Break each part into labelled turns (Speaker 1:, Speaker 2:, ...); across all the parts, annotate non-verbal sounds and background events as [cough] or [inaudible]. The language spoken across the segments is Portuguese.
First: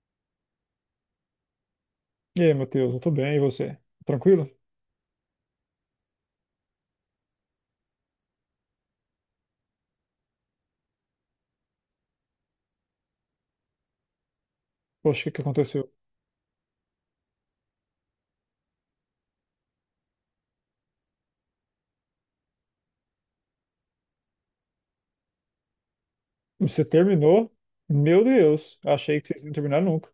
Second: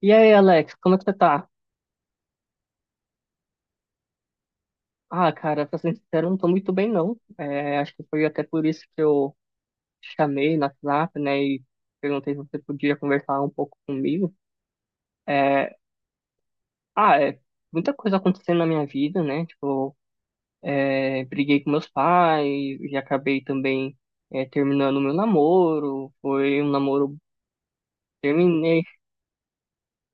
Speaker 1: E aí, Alex, como é que você tá?
Speaker 2: E aí, Matheus, eu tô bem, e você? Tranquilo?
Speaker 1: Ah, cara, pra ser sincero, eu não tô muito bem, não. É, acho que foi até por isso que eu te chamei no WhatsApp, né, e perguntei se você podia conversar um pouco comigo.
Speaker 2: Poxa, o que que
Speaker 1: É,
Speaker 2: aconteceu?
Speaker 1: ah, é Muita coisa acontecendo na minha vida, né, tipo, briguei com meus pais e acabei também terminando meu namoro. Foi um
Speaker 2: Você
Speaker 1: namoro,
Speaker 2: terminou? Meu Deus,
Speaker 1: terminei,
Speaker 2: achei que vocês não terminar nunca.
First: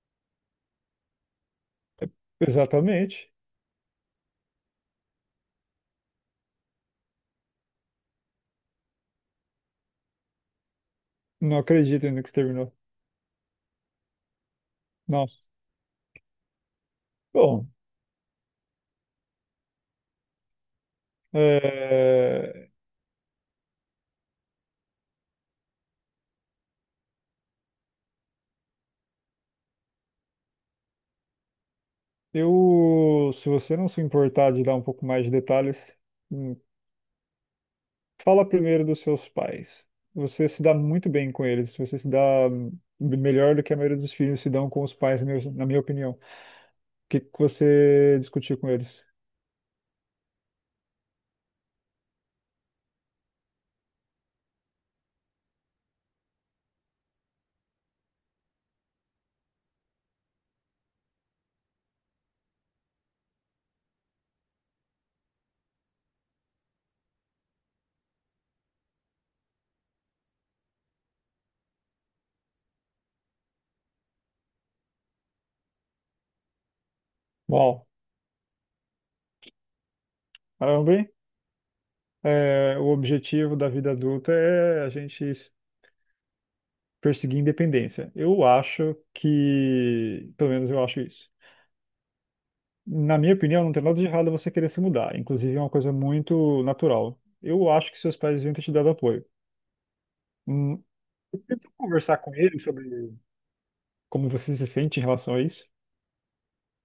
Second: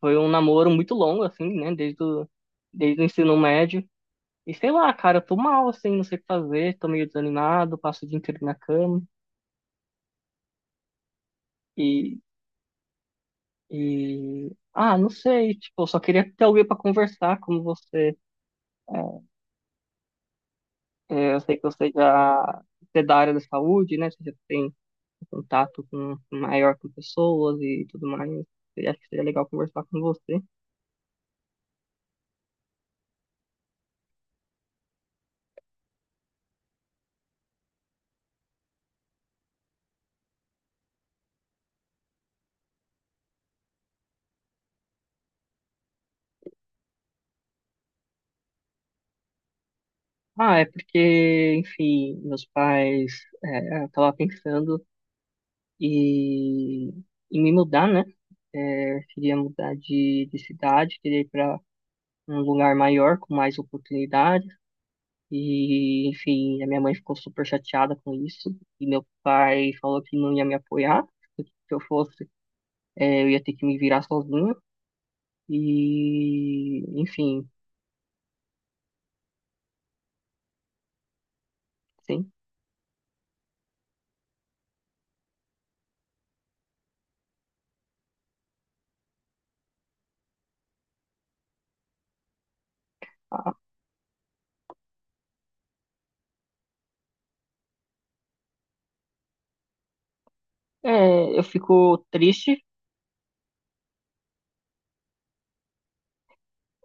Speaker 1: foi um namoro muito longo, assim, né, desde o
Speaker 2: Exatamente.
Speaker 1: ensino médio. E sei lá, cara, eu tô mal, assim, não sei o que fazer, tô meio desanimado, passo o dia inteiro na cama
Speaker 2: Não acredito
Speaker 1: e,
Speaker 2: ainda que você terminou.
Speaker 1: e. Ah, não
Speaker 2: Nossa.
Speaker 1: sei, tipo, eu só queria ter alguém pra conversar como
Speaker 2: Bom,
Speaker 1: você. É, eu sei que você já
Speaker 2: é,
Speaker 1: você é da área da saúde, né? Você já tem contato maior com pessoas e tudo mais. Eu acho que seria legal conversar com você.
Speaker 2: eu, se você não se importar de dar um pouco mais de detalhes, hum, fala primeiro dos seus pais. Você se dá muito bem com eles, você se dá, hum, melhor do que a maioria dos filhos se dão com os pais, na minha opinião. O que que você discutiu com eles?
Speaker 1: Ah, é porque, enfim, meus pais, eu tava pensando e, e me mudar, né? É, queria mudar de cidade, queria ir para um lugar maior, com mais oportunidades. E, enfim, a minha mãe ficou super chateada com isso. E meu pai falou que não ia me apoiar, que se eu fosse, eu ia ter que me virar sozinha. E, enfim,
Speaker 2: Uau, caramba, hein?
Speaker 1: sim.
Speaker 2: O objetivo da vida adulta é a gente perseguir independência. Eu acho que, pelo menos eu acho isso. Na minha
Speaker 1: Ah,
Speaker 2: opinião, não tem nada de errado você querer se mudar. Inclusive, é uma coisa muito natural. Eu acho que seus pais deviam ter te dado apoio. Hum, eu
Speaker 1: Eu
Speaker 2: tento
Speaker 1: fico
Speaker 2: conversar com eles
Speaker 1: triste.
Speaker 2: sobre como você se sente em relação a isso.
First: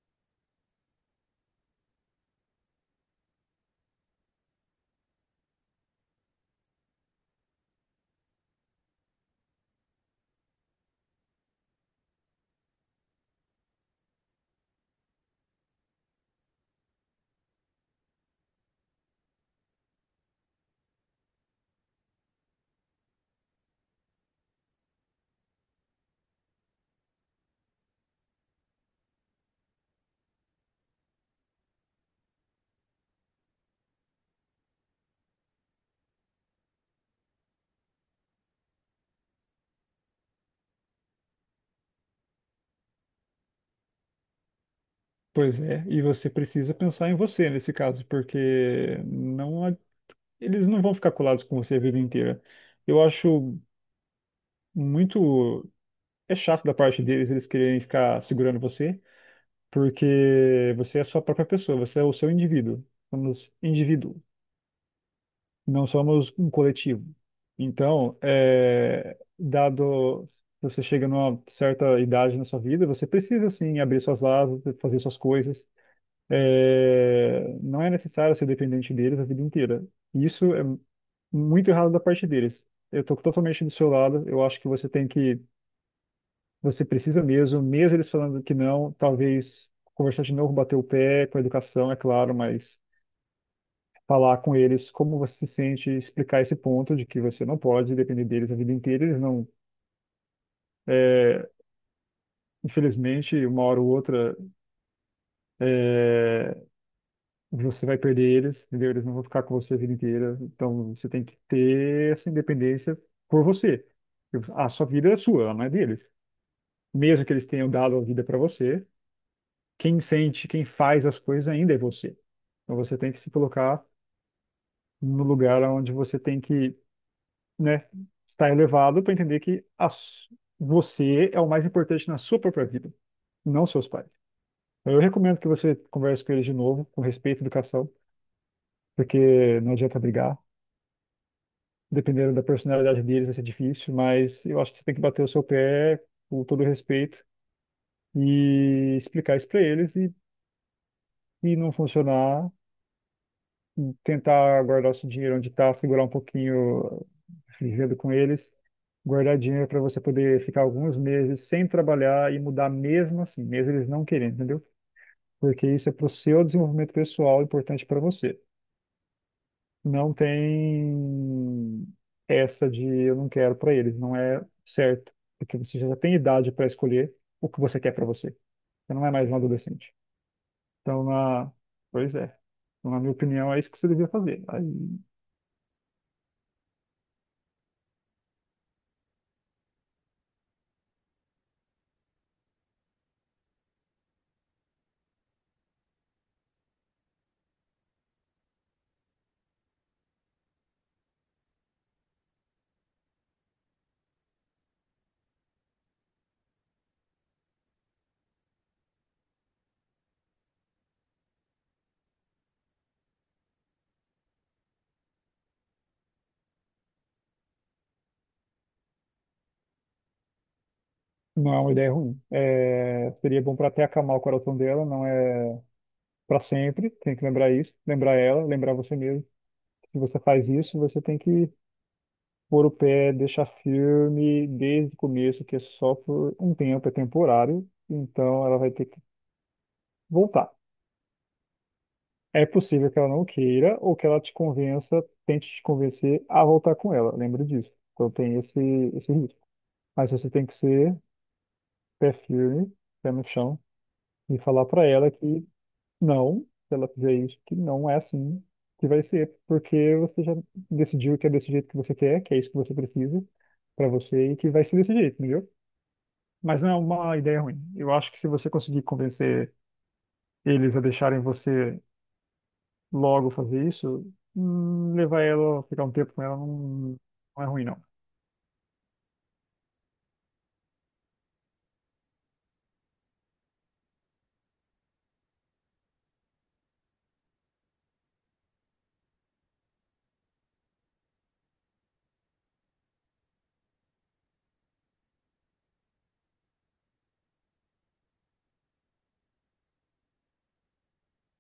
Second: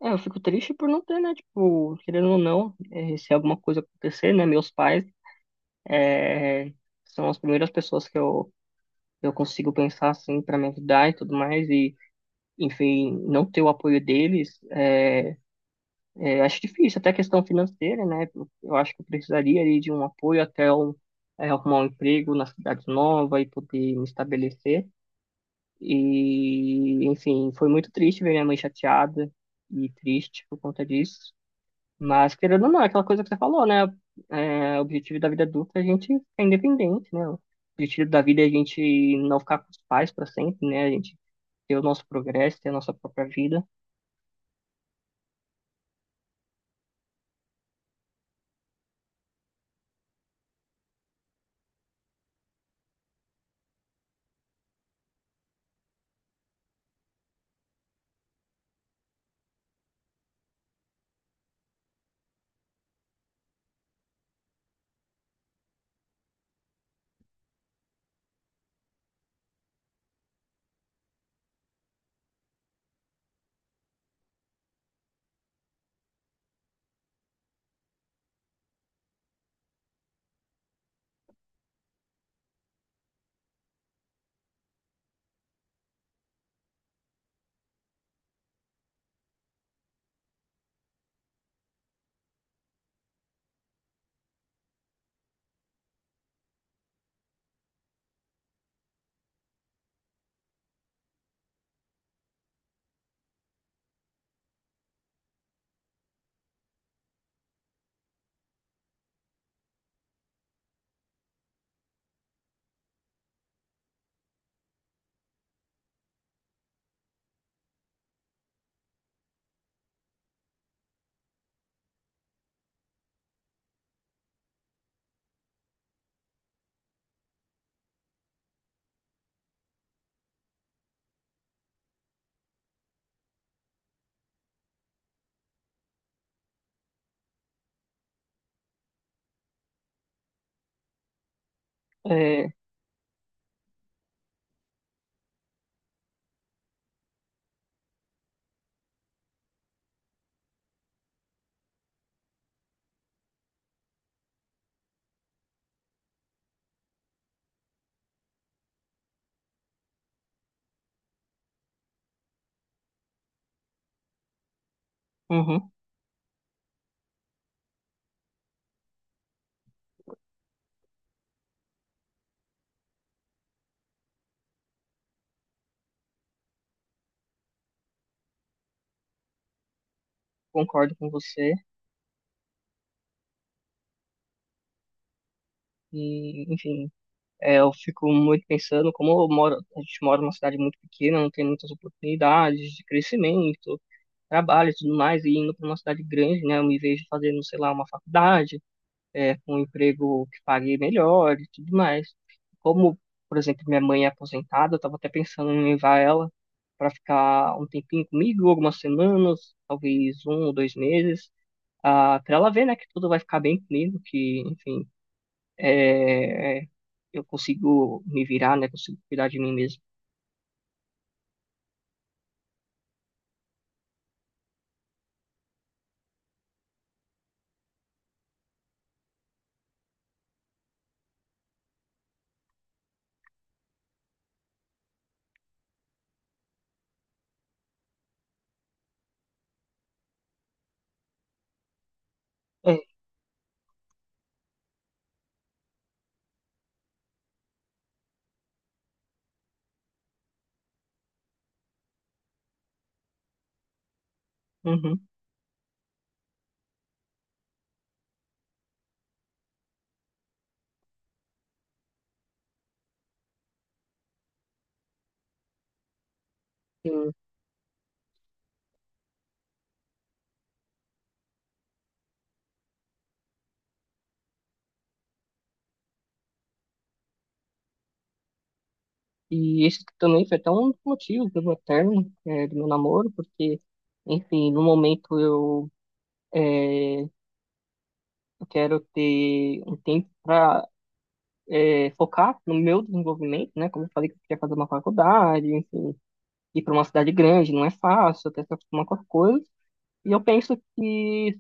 Speaker 1: Eu fico triste por não ter, né? Tipo, querendo ou não, se alguma coisa acontecer, né? Meus pais É, são as primeiras pessoas que eu consigo pensar assim para me ajudar e tudo mais, e enfim, não ter o apoio deles acho difícil, até questão financeira, né? Eu acho que eu precisaria ali de um apoio até eu arrumar um emprego na cidade nova e poder me estabelecer. E enfim, foi muito triste ver minha mãe chateada e triste por conta disso, mas, querendo ou não, é aquela coisa que você falou, né? O objetivo da vida adulta é a gente ficar independente, né? O objetivo da vida é a gente não ficar com os pais para sempre, né? A gente ter o nosso progresso, ter a nossa própria vida.
Speaker 2: Pois é, e você precisa pensar em você nesse caso, porque não, eles não vão ficar colados com você a vida inteira. Eu acho muito É chato da parte deles eles quererem ficar segurando você, porque você é a sua própria pessoa, você é o seu indivíduo. Somos indivíduo, não somos um coletivo. Então, dado você chega numa certa idade na sua vida, você precisa sim abrir suas asas, fazer suas coisas. É, não é necessário ser dependente deles a vida inteira. E isso é muito errado da parte deles. Eu estou totalmente do seu lado. Eu acho que você tem que Você precisa mesmo, mesmo eles falando que não, talvez conversar de novo, bater o pé com a educação, é claro, mas falar com eles como você se sente, explicar esse ponto de que você não pode depender deles a vida inteira, eles não, é, infelizmente, uma hora ou outra, é, você vai perder eles, entendeu? Eles não vão ficar com você a vida inteira, então você tem que ter essa independência por você. A sua vida é sua, ela não é deles. Mesmo que eles tenham dado a vida para você, quem sente, quem faz as coisas ainda é você. Então você tem que se colocar no lugar onde você tem que, né, estar elevado para entender que você é o mais importante na sua própria vida, não seus pais. Então, eu recomendo que você converse com eles de novo, com respeito e educação, porque não adianta brigar. Dependendo da
Speaker 1: É,
Speaker 2: personalidade deles vai ser difícil, mas eu acho que você tem que bater o seu pé com todo respeito e explicar isso para eles e não funcionar, tentar guardar o seu dinheiro onde está, segurar um pouquinho vivendo com eles, guardar dinheiro para você poder ficar alguns meses sem trabalhar e mudar mesmo assim, mesmo eles não querendo, entendeu? Porque
Speaker 1: uhum,
Speaker 2: isso é para o seu desenvolvimento pessoal, importante para você. Não tem essa de eu não quero para eles, não é certo, porque você já tem idade para escolher o que você quer para você. Você não é mais um adolescente.
Speaker 1: concordo
Speaker 2: Então,
Speaker 1: com
Speaker 2: na...
Speaker 1: você.
Speaker 2: pois é. Então, na minha opinião, é isso que você devia fazer. Aí
Speaker 1: E, enfim, eu fico muito pensando, como eu moro, a gente mora numa cidade muito pequena, não tem muitas oportunidades de crescimento, trabalho e tudo mais, e indo para uma cidade grande, né? Eu me vejo fazendo, sei lá, uma faculdade com um emprego que pague melhor e tudo mais. Como, por exemplo, minha mãe é aposentada, eu estava até pensando em levar ela para ficar um tempinho comigo, algumas semanas, talvez um ou dois meses, para ela ver, né, que tudo vai ficar bem comigo, que, enfim, é, eu consigo me virar, né, consigo cuidar de mim mesmo.
Speaker 2: não é uma ideia ruim. É, seria bom para até acalmar o coração dela, não é para sempre, tem que lembrar isso, lembrar ela, lembrar você mesmo. Se você faz isso, você tem que pôr o pé, deixar firme desde o começo, que é só por um tempo, é temporário, então ela vai ter que voltar. É
Speaker 1: É,
Speaker 2: possível que ela não queira ou que ela te convença, tente te convencer a voltar com ela, lembra disso. Então tem esse risco. Mas você tem que ser pé firme, pé no chão, e falar para
Speaker 1: uhum,
Speaker 2: ela que não, se ela fizer isso, que não é assim que vai ser, porque você já decidiu que é desse jeito que você quer, que é isso que você precisa pra você e que vai ser desse jeito, entendeu? Mas não é
Speaker 1: sim.
Speaker 2: uma ideia ruim. Eu acho que se você conseguir convencer eles a deixarem você logo fazer isso, levar ela, ficar um tempo com ela, não, não é ruim, não.
Speaker 1: E esse também foi até um motivo do meu término, do meu namoro, porque, enfim, no momento é, Eu quero ter um tempo para focar no meu desenvolvimento, né? Como eu falei que eu queria fazer uma faculdade, enfim, ir para uma cidade grande não é fácil, até se acostumar com as coisas. E eu penso que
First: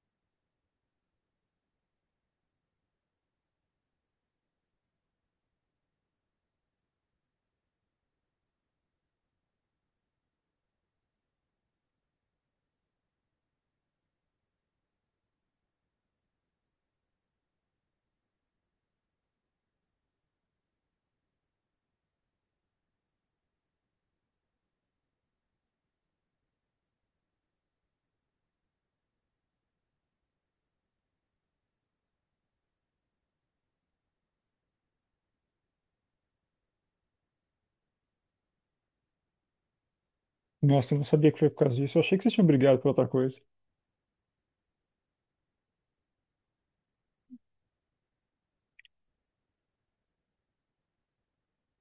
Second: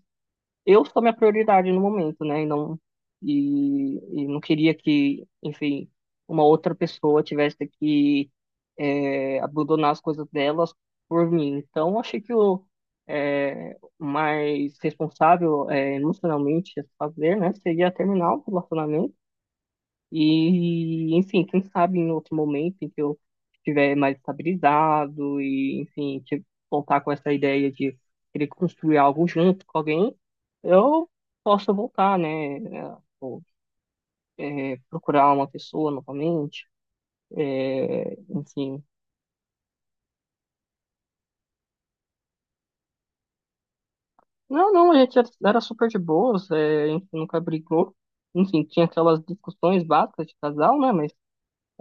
Speaker 1: eu sou minha prioridade no momento, né? E não queria que, enfim, uma outra pessoa tivesse que abandonar as coisas delas por mim. Então, eu achei que o mais responsável emocionalmente a se fazer, né, seria terminar o relacionamento. E, enfim, quem sabe em outro momento em que eu estiver mais estabilizado e, enfim, voltar com essa ideia de querer construir algo junto com alguém, eu posso voltar, né? Ou, procurar uma pessoa novamente, enfim.
Speaker 2: Nossa, eu não sabia que foi por causa disso. Eu achei que vocês tinham brigado por outra coisa.
Speaker 1: Não, não, a gente era super de boas, a gente nunca brigou. Enfim, tinha aquelas discussões básicas de casal, né? Mas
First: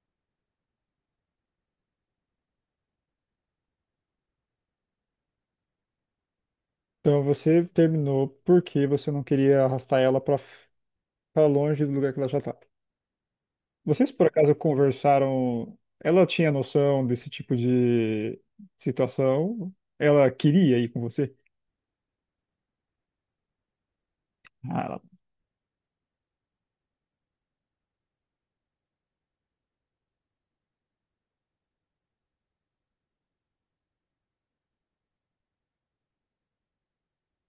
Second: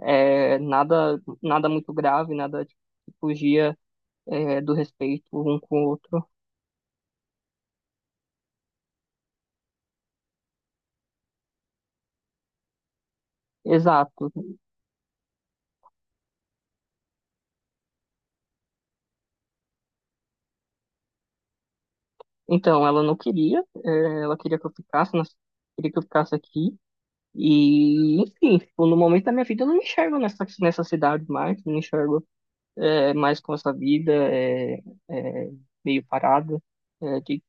Speaker 1: nada, nada muito grave, nada tipo, que fugia do respeito um com o outro.
Speaker 2: Então você terminou porque você não queria arrastar ela pra longe do lugar que ela já tá. Vocês por
Speaker 1: Exato.
Speaker 2: acaso conversaram? Ela tinha noção desse tipo de situação? Ela queria ir com você?
Speaker 1: Então, ela não queria, ela queria que eu
Speaker 2: Ah, ela-
Speaker 1: ficasse, queria que eu ficasse aqui. E, enfim, tipo, no momento da minha vida eu não me enxergo nessa cidade mais, não me enxergo mais com essa vida é, meio parada, é, de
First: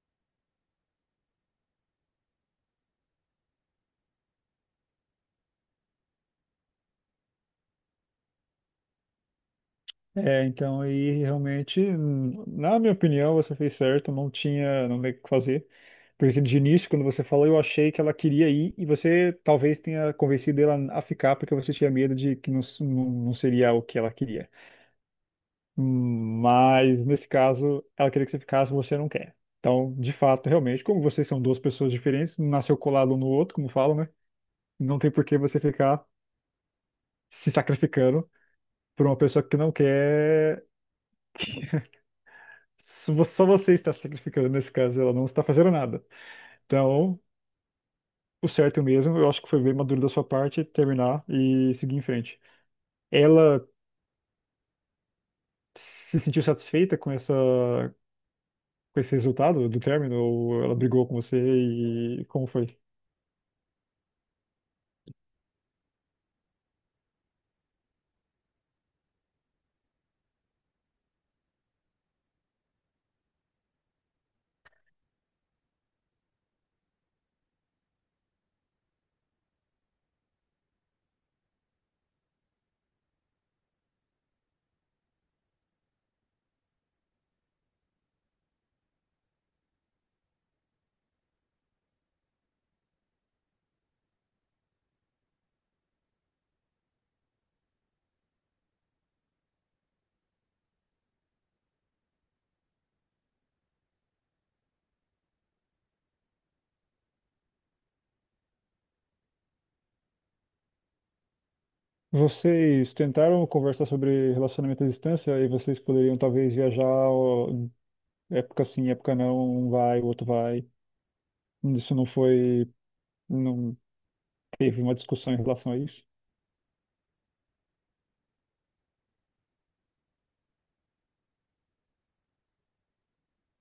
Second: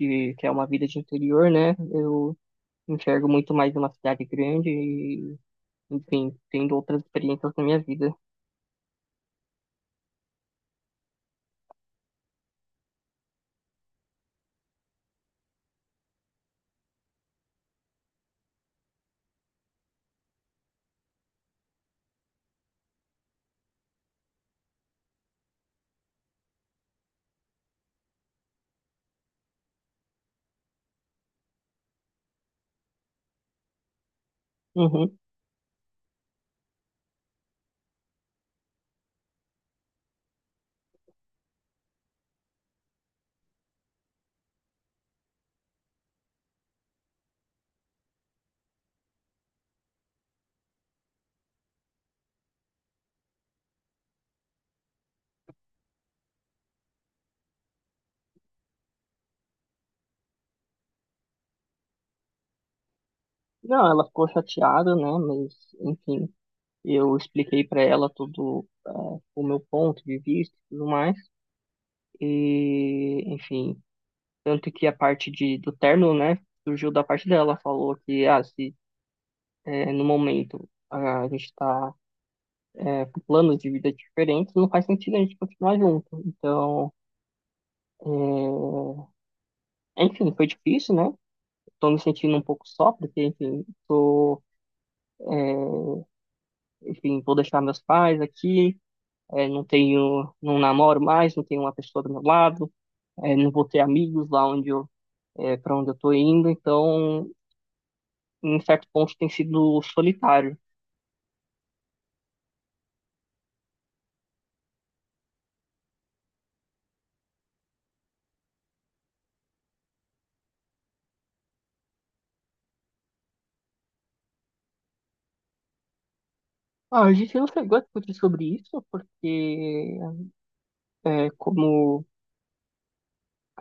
Speaker 1: que é uma vida de interior, né? Eu enxergo muito mais uma cidade grande e, enfim, tendo outras experiências na minha vida.
Speaker 2: É, então, e realmente, na minha opinião, você fez certo, não tinha, não tem o que fazer. Porque de início, quando você falou, eu achei que ela queria ir e você talvez tenha convencido ela a ficar porque você tinha medo de que não, não, não seria o que ela queria. Mas nesse caso, ela queria que você ficasse, você não quer. Então, de fato, realmente, como vocês são duas pessoas diferentes, um nasceu colado um no outro, como falam, né? Não tem
Speaker 1: Uhum.
Speaker 2: por que você ficar se sacrificando por uma pessoa que não quer. [laughs] Só só você está se sacrificando nesse caso, ela não está fazendo nada. Então, o certo mesmo, eu acho que foi bem maduro da sua parte terminar e seguir em frente. Ela se sentiu satisfeita com com esse resultado do término? Ou ela brigou com você e como foi?
Speaker 1: Não, ela ficou chateada, né? Mas, enfim, eu expliquei para ela todo o meu ponto de vista e tudo mais. E, enfim, tanto que a parte do término, né? Surgiu da parte dela, falou que, se no momento a gente está com planos de vida diferentes, não faz sentido a gente continuar junto. Então, é, enfim, foi difícil, né? Tô me sentindo um pouco só, porque, enfim, enfim, vou deixar meus pais aqui, não tenho, não namoro mais, não tenho uma pessoa do meu lado, não vou ter amigos lá onde eu, é, para onde eu tô indo, então, em certo ponto, tem sido solitário.
Speaker 2: Vocês tentaram conversar sobre relacionamento à distância e vocês poderiam talvez viajar, ó, época sim, época não, um vai, o outro vai. Isso não foi, não teve uma discussão em relação a isso?
Speaker 1: Ah, a gente não chegou a discutir sobre isso, porque, como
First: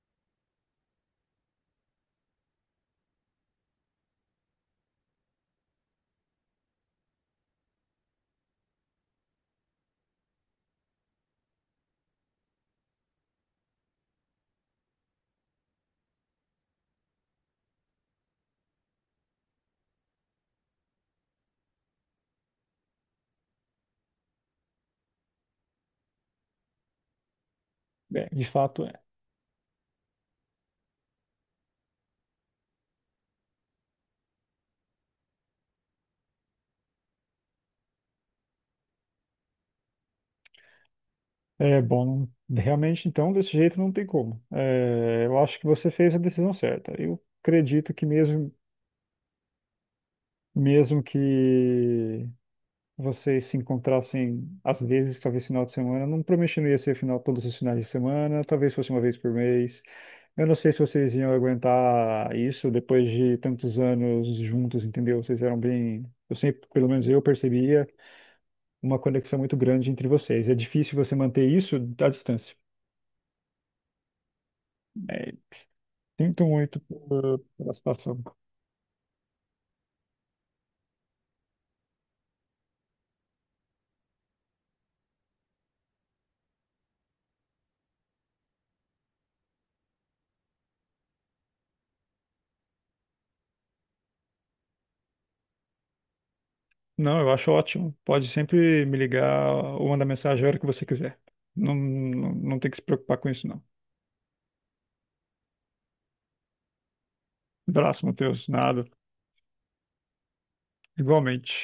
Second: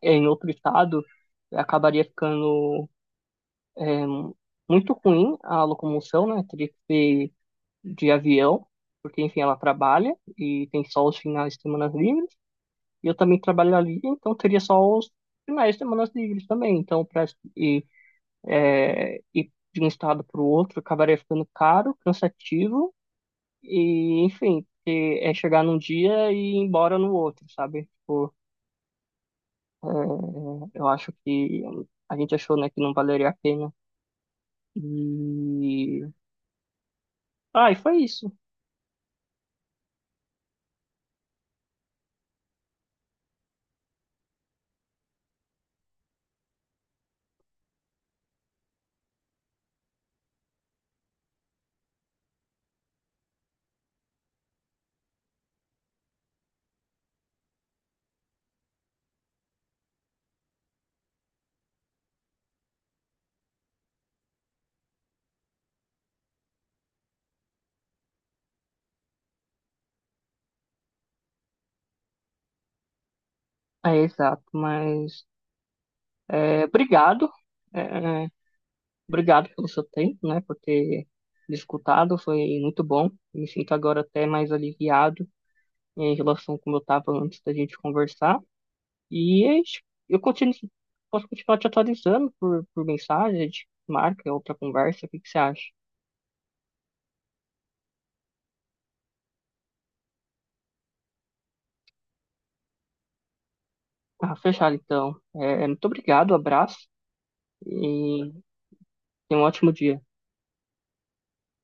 Speaker 1: é em outro estado, acabaria ficando, é, muito ruim a locomoção, né? Teria que ser de avião, porque, enfim, ela trabalha e tem só os finais de semana livres. E eu também trabalho ali, então teria só os finais de semana livres também. Então, ir, ir de um estado para o outro acabaria ficando caro, cansativo e, enfim, porque é chegar num dia e ir embora no outro, sabe?
Speaker 2: É,
Speaker 1: Tipo,
Speaker 2: de fato, é.
Speaker 1: é, eu acho que a gente achou, né, que não valeria a pena. E... Ah, e foi isso.
Speaker 2: É bom, realmente então desse jeito não tem como. É, eu acho que você fez a decisão certa. Eu acredito que mesmo que vocês se encontrassem às vezes, talvez final de semana, não prometo que não ia ser final todos os finais de semana, talvez fosse uma vez por mês. Eu não sei se vocês iam aguentar isso depois de tantos anos juntos, entendeu? Vocês eram bem. Eu sempre, pelo menos eu percebia uma conexão muito grande entre vocês. É difícil você manter isso à distância.
Speaker 1: É, exato, mas...
Speaker 2: É, sinto muito
Speaker 1: obrigado.
Speaker 2: pela situação.
Speaker 1: É, Obrigado pelo seu tempo, né, por ter me escutado, foi muito bom. Me sinto agora até mais aliviado em relação como eu estava antes da gente conversar. E é isso. eu continuo, Posso continuar te atualizando por mensagem, a gente marca outra conversa, o que que você acha?
Speaker 2: Não, eu acho ótimo. Pode sempre me ligar ou mandar mensagem a hora que você quiser. Não, não, não tem que se preocupar com isso, não.
Speaker 1: Ah, fechado então. Muito obrigado, abraço
Speaker 2: Abraço,
Speaker 1: e
Speaker 2: Matheus. Nada.
Speaker 1: tenha um ótimo dia.
Speaker 2: Igualmente.